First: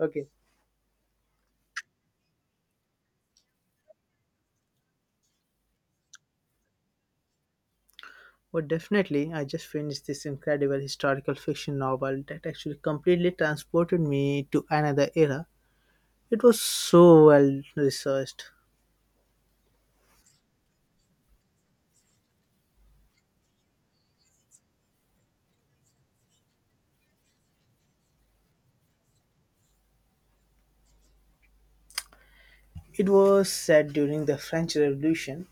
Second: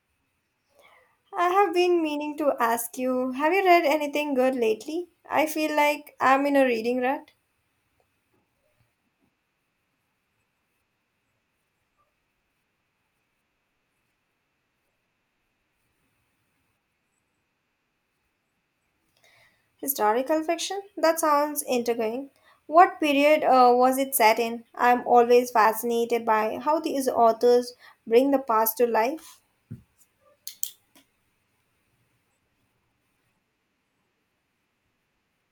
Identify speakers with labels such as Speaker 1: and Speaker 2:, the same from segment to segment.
Speaker 1: Okay.
Speaker 2: I have been meaning to ask you, have you read anything good lately? I feel like I'm in a reading rut.
Speaker 1: Well, definitely, I just finished this incredible historical fiction novel that actually completely transported me to another era. It was so well researched.
Speaker 2: Historical fiction? That sounds intriguing. What period was it set in? I'm always fascinated by how these authors bring the past to life.
Speaker 1: It was set during the French Revolution.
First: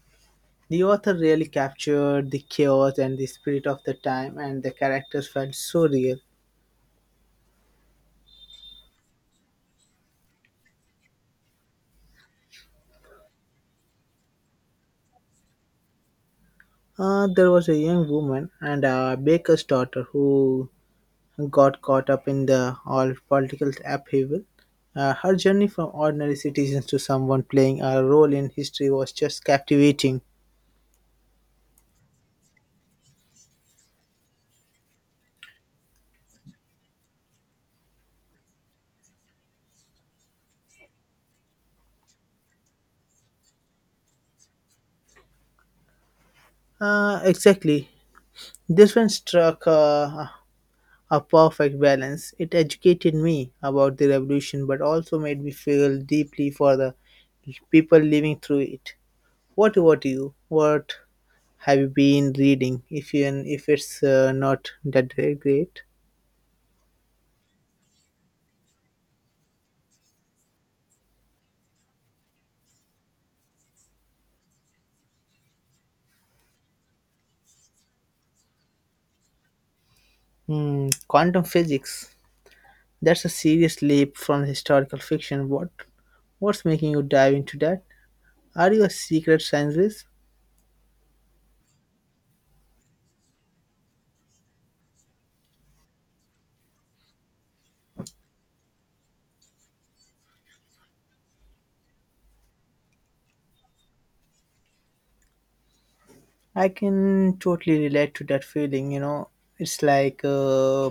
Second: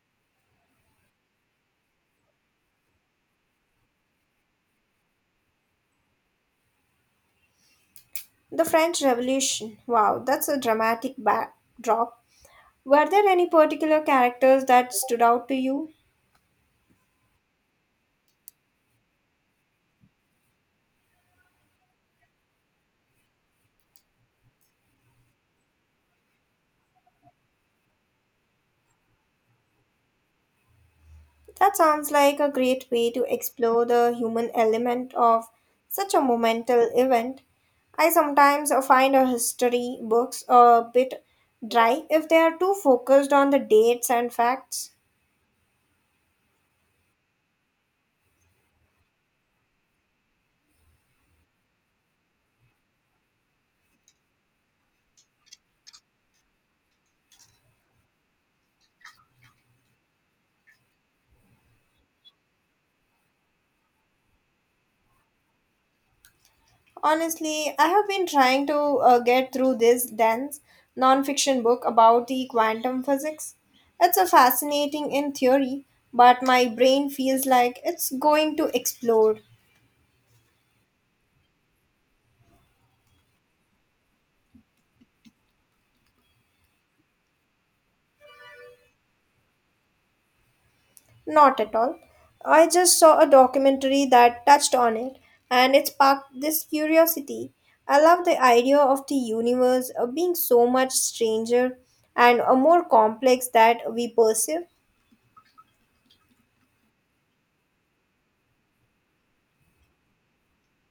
Speaker 1: The author really captured the chaos and the spirit of the time, and the characters felt so real.
Speaker 2: The French Revolution. Wow, that's a dramatic backdrop. Were there any particular characters that stood out to you?
Speaker 1: There was a young woman and a baker's daughter who got caught up in the all political upheaval. Her journey from ordinary citizens to someone playing a role in history was just captivating.
Speaker 2: That sounds like a great way to explore the human element of such a monumental event. I sometimes find a history books a bit dry if they are too focused on the dates and facts.
Speaker 1: Exactly. This one struck a perfect balance. It educated me about the revolution, but also made me feel deeply for the people living through it. What about you? What have you been reading? If you, if it's not that great,
Speaker 2: Honestly, I have been trying to get through this dense non-fiction book about the quantum physics. It's a fascinating in theory, but my brain feels like it's going to explode.
Speaker 1: hmm, quantum physics. That's a serious leap from historical fiction. What's making you dive into that? Are you a secret scientist?
Speaker 2: Not at all. I just saw a documentary that touched on it and it sparked this curiosity. I love the idea of the universe being so much stranger and more complex that we perceive.
Speaker 1: I can totally relate to that feeling. You know, it's like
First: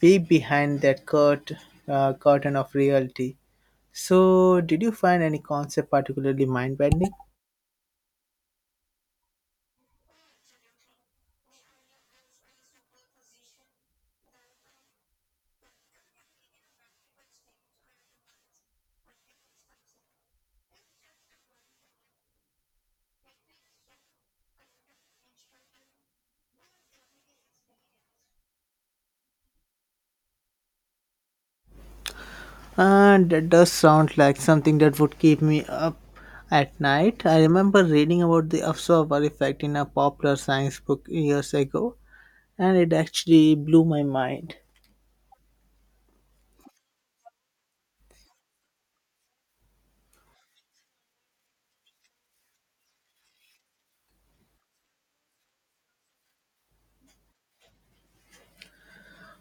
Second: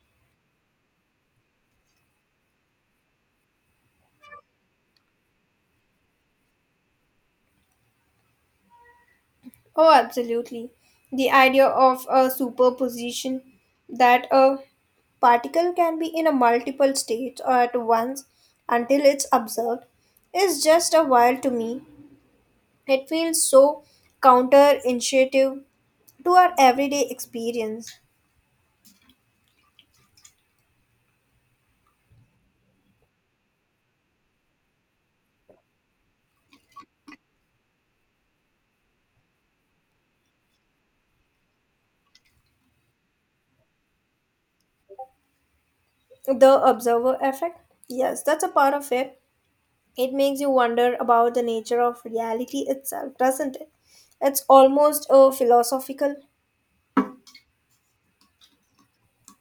Speaker 1: peek behind that curtain of reality. So, did you find any concept particularly mind bending?
Speaker 2: Oh, absolutely. The idea of a superposition that a particle can be in a multiple states at once until it's observed is just a while to me. It feels so counterintuitive to our everyday experience.
Speaker 1: That does sound like something that would keep me up at night. I remember reading about the observer effect in a popular science book years ago, and it actually blew my mind.
Speaker 2: The observer effect? Yes, that's a part of it. It makes you wonder about the nature of reality itself, doesn't it? It's almost a philosophical.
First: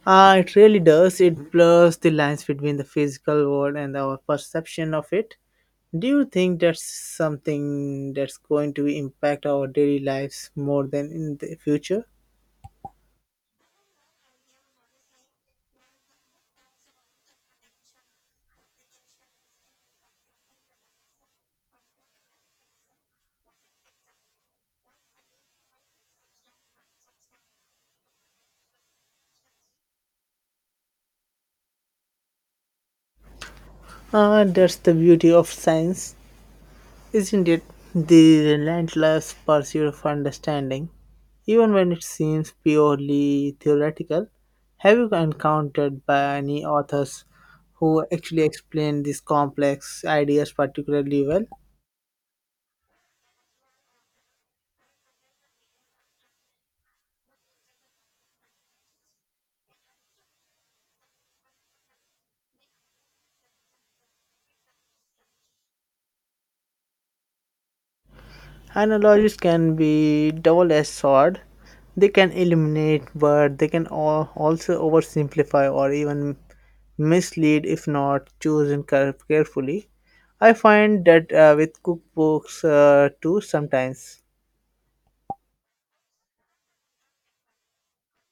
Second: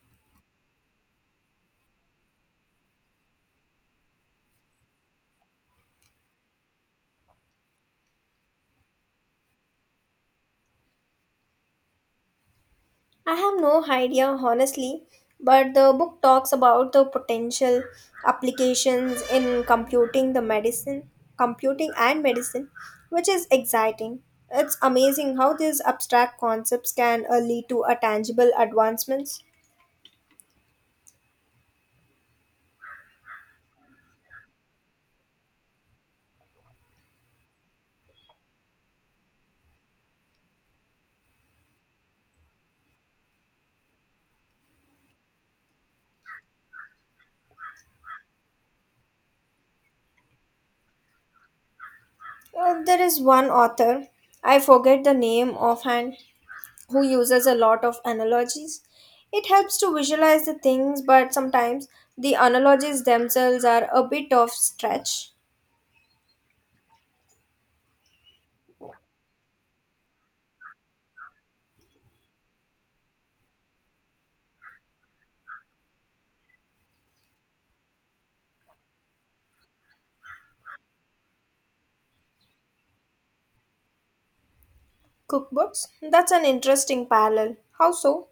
Speaker 1: It really does. It blurs the lines between the physical world and our perception of it. Do you think that's something that's going to impact our daily lives more than in the future?
Speaker 2: I have no idea, honestly, but the book talks about the potential applications in computing the medicine, computing and medicine, which is exciting. It's amazing how these abstract concepts can lead to a tangible advancements.
Speaker 1: That's the beauty of science. Isn't it the relentless pursuit of understanding, even when it seems purely theoretical? Have you encountered by any authors who actually explain these complex ideas particularly well?
Speaker 2: There is one author, I forget the name offhand, who uses a lot of analogies. It helps to visualize the things, but sometimes the analogies themselves are a bit of stretch.
Speaker 1: Analogies can be double-edged sword. They can illuminate, but they can also oversimplify or even mislead if not chosen carefully. I find that with cookbooks too sometimes.
Speaker 2: Cookbooks? That's an interesting parallel. How so?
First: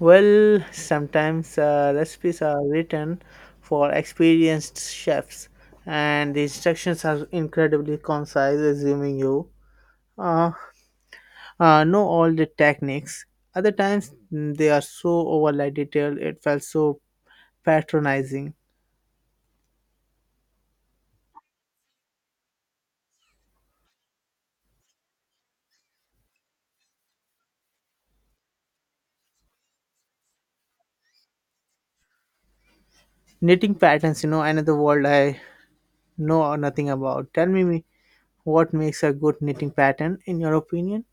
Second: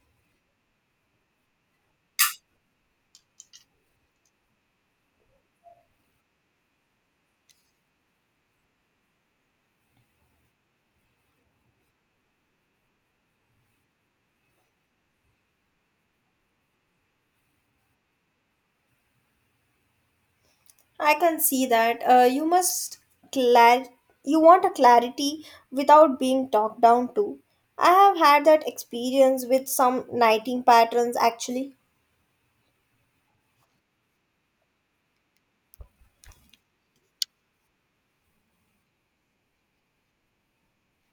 Speaker 1: Well, sometimes recipes are written for experienced chefs, and the instructions are incredibly concise, assuming you uh, know all the techniques. Other times they are so overly detailed, it felt so patronizing.
Speaker 2: I can see that. You must clar- you want a clarity without being talked down to. I have had that experience with some knitting patterns actually.
Speaker 1: Knitting patterns, you know, another world I know nothing about. Tell me what makes a good knitting pattern in your opinion?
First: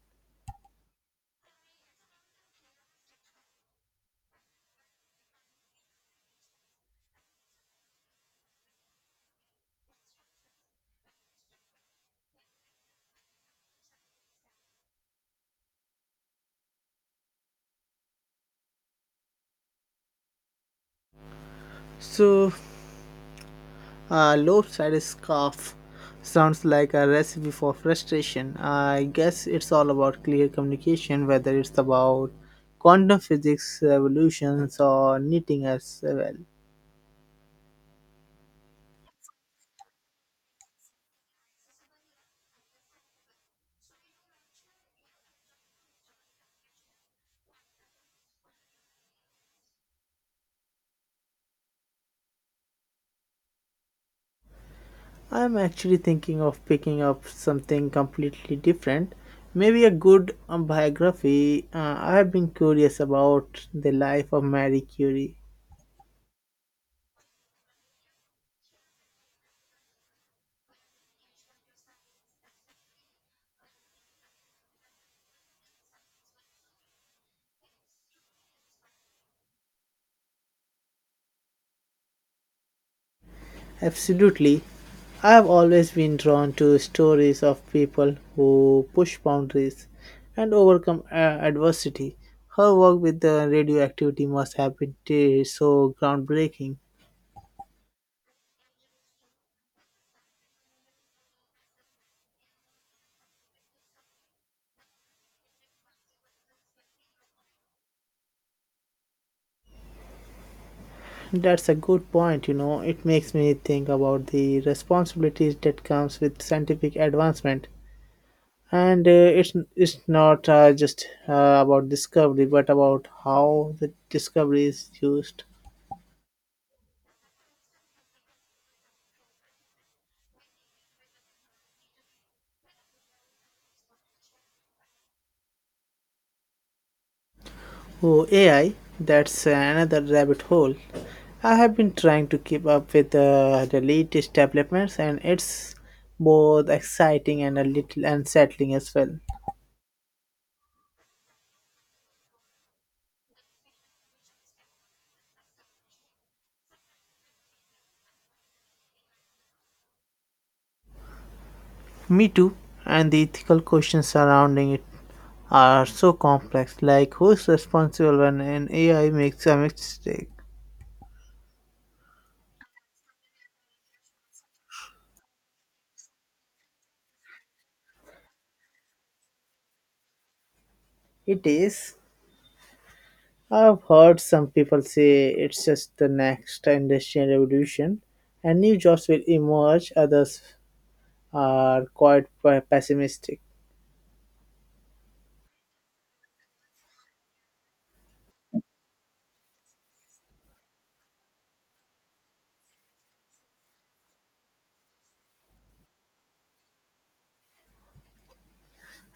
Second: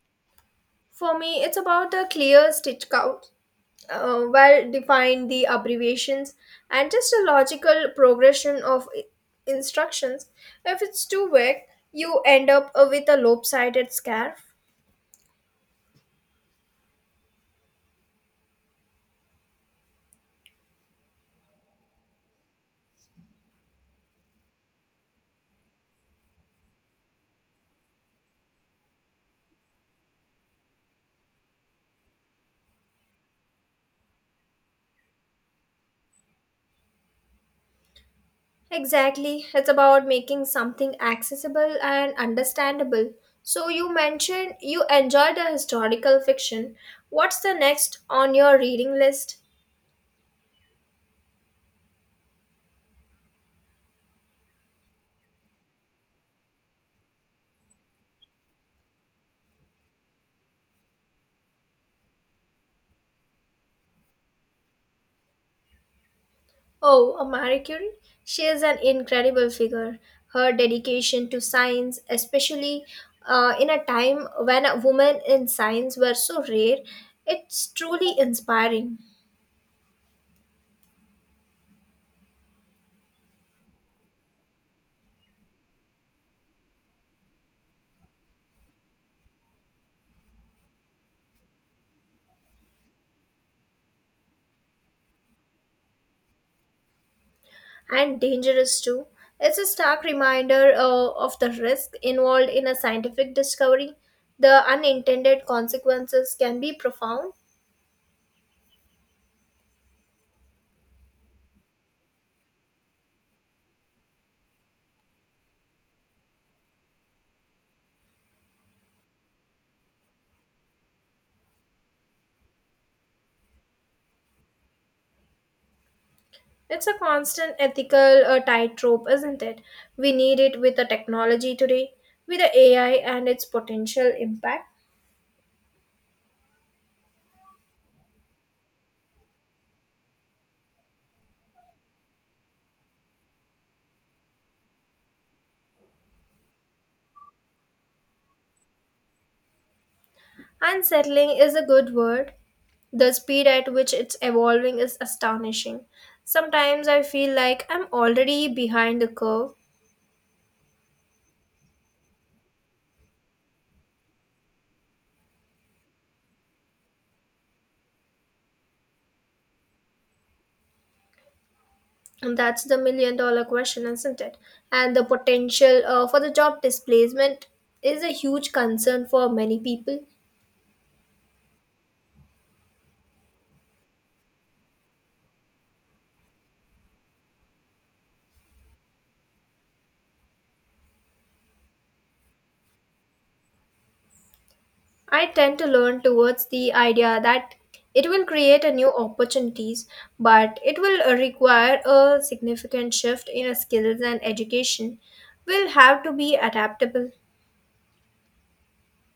Speaker 2: For me, it's about a clear stitch count well defined the abbreviations and just a logical progression of instructions if it's too vague you end up with a lopsided scarf
Speaker 1: So, lopsided scarf sounds like a recipe for frustration. I guess it's all about clear communication, whether it's about quantum physics revolutions or knitting as well.
Speaker 2: exactly it's about making something accessible and understandable so you mentioned you enjoyed the historical fiction what's the next on your reading list.
Speaker 1: I'm actually thinking of picking up something completely different. Maybe a good biography. I've been curious about the life of Marie Curie.
Speaker 2: Oh, a Marie Curie? She is an incredible figure. Her dedication to science, especially in a time when women in science were so rare, it's truly inspiring
Speaker 1: Absolutely. I've always been drawn to stories of people who push boundaries and overcome adversity. Her work with the radioactivity must have been so groundbreaking.
Speaker 2: and dangerous too. It's a stark reminder of the risk involved in a scientific discovery. The unintended consequences can be profound.
Speaker 1: That's a good point, you know. It makes me think about the responsibilities that comes with scientific advancement. And it's not just about discovery, but about how the discovery is used.
Speaker 2: It's a constant ethical tightrope, isn't it? We need it with the technology today, with the AI and its potential impact.
Speaker 1: Oh, AI, that's another rabbit hole. I have been trying to keep up with the latest developments, and it's both exciting and a little unsettling as well.
Speaker 2: Unsettling is a good word. The speed at which it's evolving is astonishing. Sometimes I feel like I'm already behind the curve,
Speaker 1: Me too, and the ethical questions surrounding it are so complex, like who's responsible when an AI makes a mistake?
Speaker 2: and that's the million dollar question, isn't it? And the potential for the job displacement is a huge concern for many people.
Speaker 1: It is. I've heard some people say it's just the next industrial revolution and new jobs will emerge, others are quite pessimistic.
Speaker 2: I tend to learn towards the idea that it will create a new opportunities, but it will require a significant shift in our skills and education. Will have to be adaptable.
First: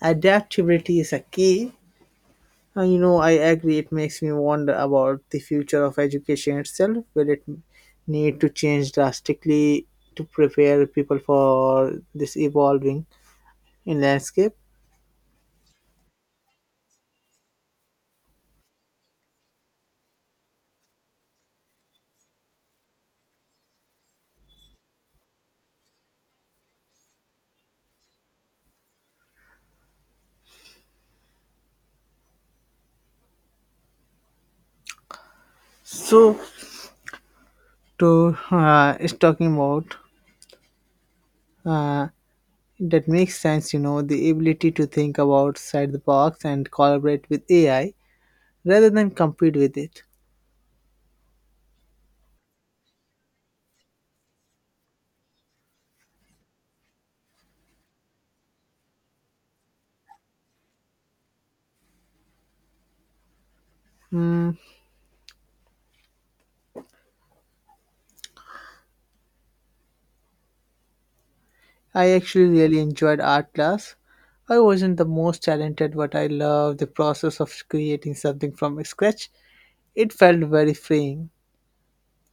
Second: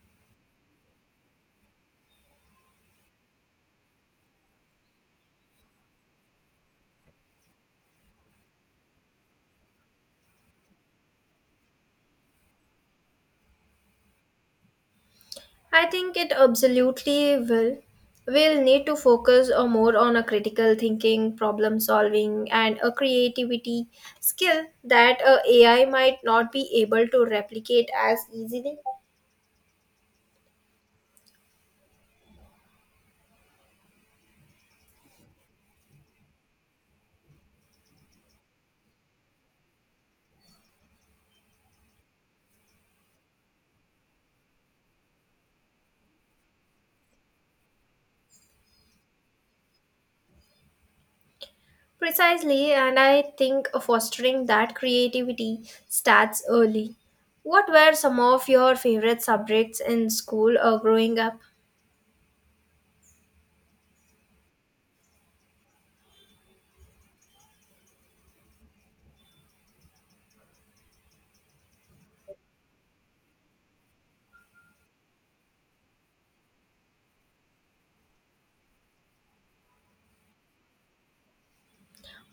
Speaker 1: Adaptability is a key, and you know, I agree, it makes me wonder about the future of education itself. Will it need to change drastically to prepare people for this evolving in landscape?
Speaker 2: I think it absolutely will. We'll need to focus more on a critical thinking, problem solving, and a creativity skill that AI might not be able to replicate as easily.
Speaker 1: So, to is talking about uh, that makes sense, you know, the ability to think about outside the box and collaborate with AI rather than compete with it.
Speaker 2: Precisely, and I think fostering that creativity starts early. What were some of your favorite subjects in school or growing up?
Speaker 1: I actually really enjoyed art class. I wasn't the most talented, but I loved the process of creating something from scratch. It felt very freeing.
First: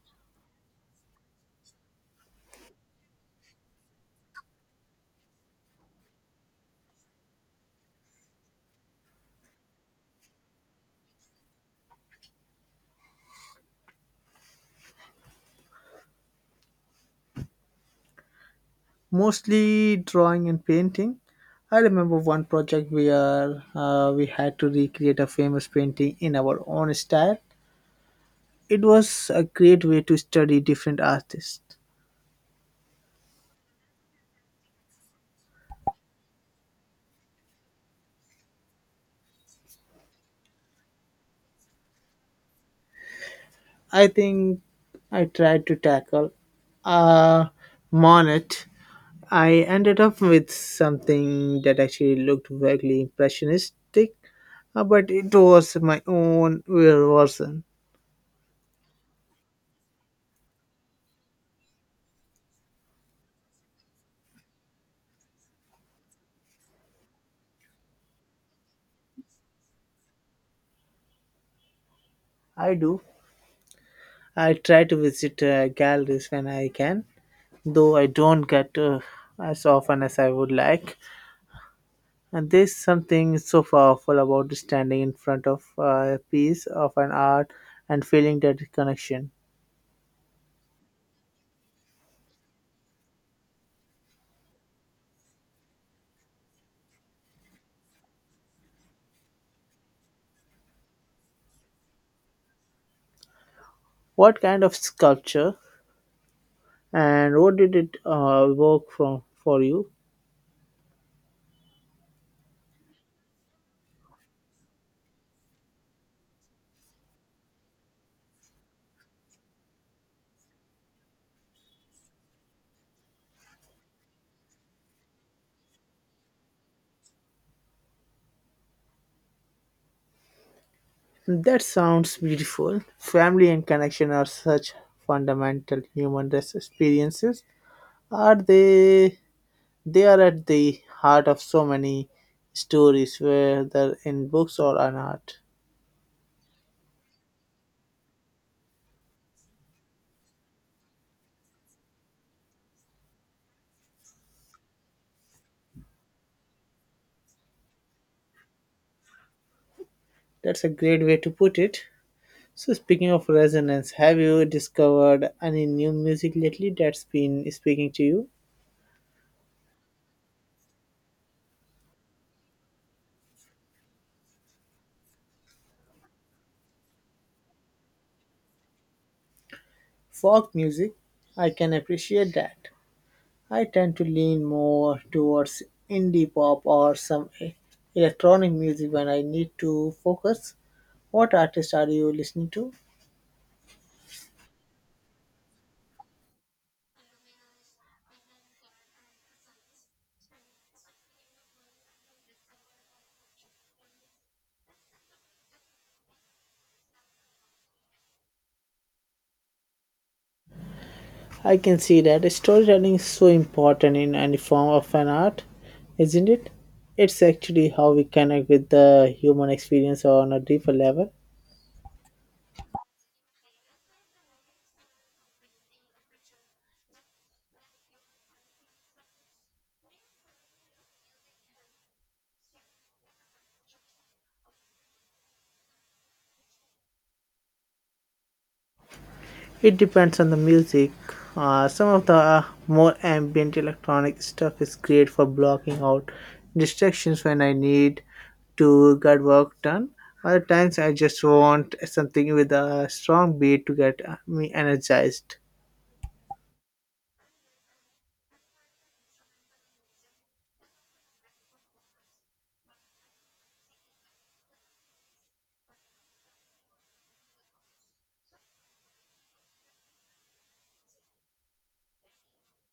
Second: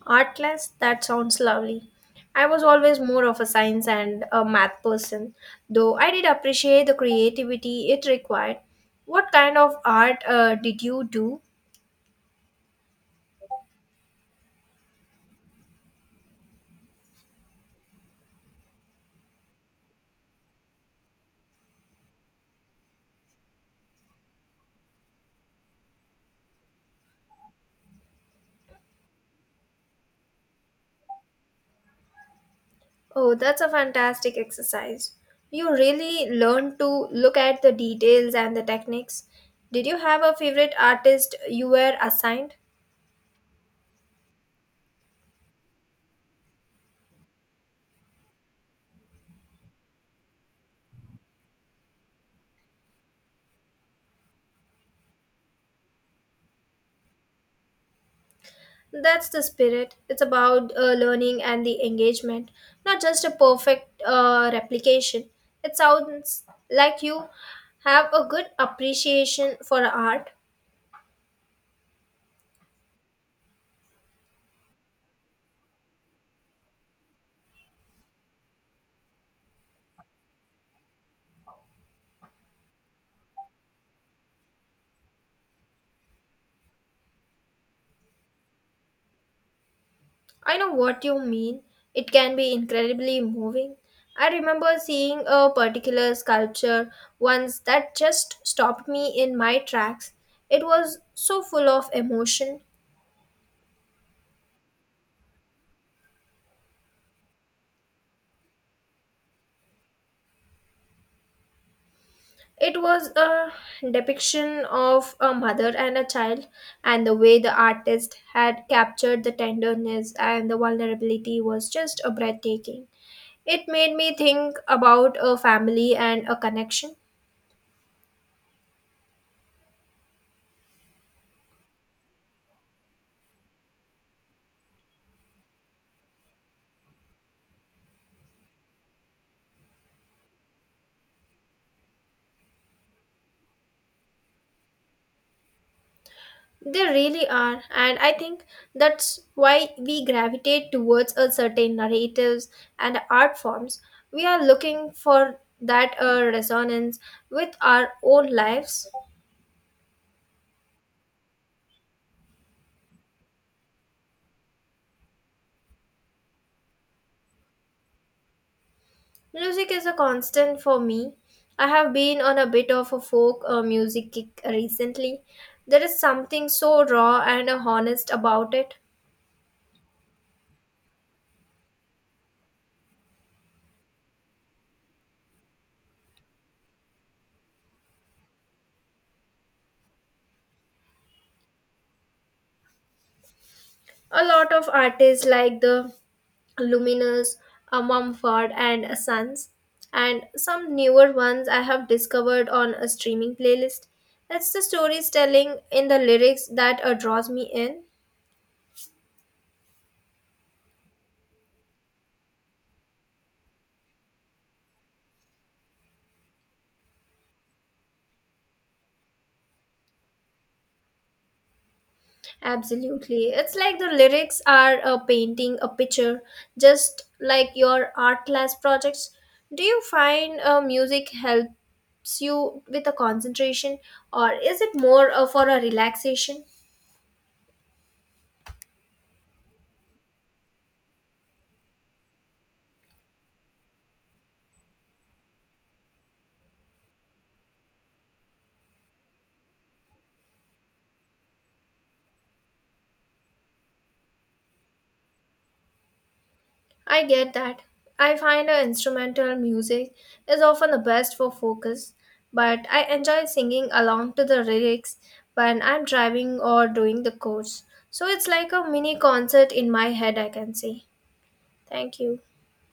Speaker 2: Art class? That sounds lovely. I was always more of a science and a math person, though I did appreciate the creativity it required. What kind of art did you do?
Speaker 1: Mostly drawing and painting. I remember one project where we had to recreate a famous painting in our own style. It was a great way to study different artists.
Speaker 2: Oh, that's a fantastic exercise. You really learn to look at the details and the techniques. Did you have a favorite artist you were assigned?
Speaker 1: I think I tried to tackle a Monet. I ended up with something that actually looked vaguely impressionistic, but it was my own version.
Speaker 2: That's the spirit. It's about learning and the engagement, not just a perfect replication. It sounds like you have a good appreciation for art.
Speaker 1: I do. I try to visit galleries when I can, though I don't get as often as I would like. And there's something so powerful about standing in front of a piece of an art and feeling that connection.
Speaker 2: I know what you mean. It can be incredibly moving. I remember seeing a particular sculpture once that just stopped me in my tracks. It was so full of emotion.
Speaker 1: What kind of sculpture and what did it work from for you?
Speaker 2: It was a depiction of a mother and a child, and the way the artist had captured the tenderness and the vulnerability was just a breathtaking. It made me think about a family and a connection.
Speaker 1: That sounds beautiful. Family and connection are such fundamental human experiences. Are they? They are at the heart of so many stories, whether in books or on art.
Speaker 2: They really are, and I think that's why we gravitate towards a certain narratives and art forms. We are looking for that resonance with our own lives.
Speaker 1: That's a great way to put it. So, speaking of resonance, have you discovered any new music lately that's been speaking to you?
Speaker 2: Music is a constant for me. I have been on a bit of a folk music kick recently. There is something so raw and honest about it.
Speaker 1: Folk music, I can appreciate that. I tend to lean more towards indie pop or some electronic music when I need to focus. What artist are you listening to?
Speaker 2: A lot of artists like the Luminous, Mumford and Sons, and some newer ones I have discovered on a streaming playlist. It's the storytelling in the lyrics that draws me in.
Speaker 1: I can see that storytelling is so important in any form of an art, isn't it? It's actually how we connect with the human experience on a deeper level.
Speaker 2: Absolutely. It's like the lyrics are a painting, a picture, just like your art class projects. Do you find music helps you with the concentration, or is it more for a relaxation?
Speaker 1: It depends on the music. Some of the more ambient electronic stuff is great for blocking out distractions when I need to get work done. Other times I just want something with a strong beat to get me energized.
Speaker 2: I get that. I find instrumental music is often the best for focus, but I enjoy singing along to the lyrics when I'm driving or doing the course. So it's like a mini concert in my head, I can say. Thank you.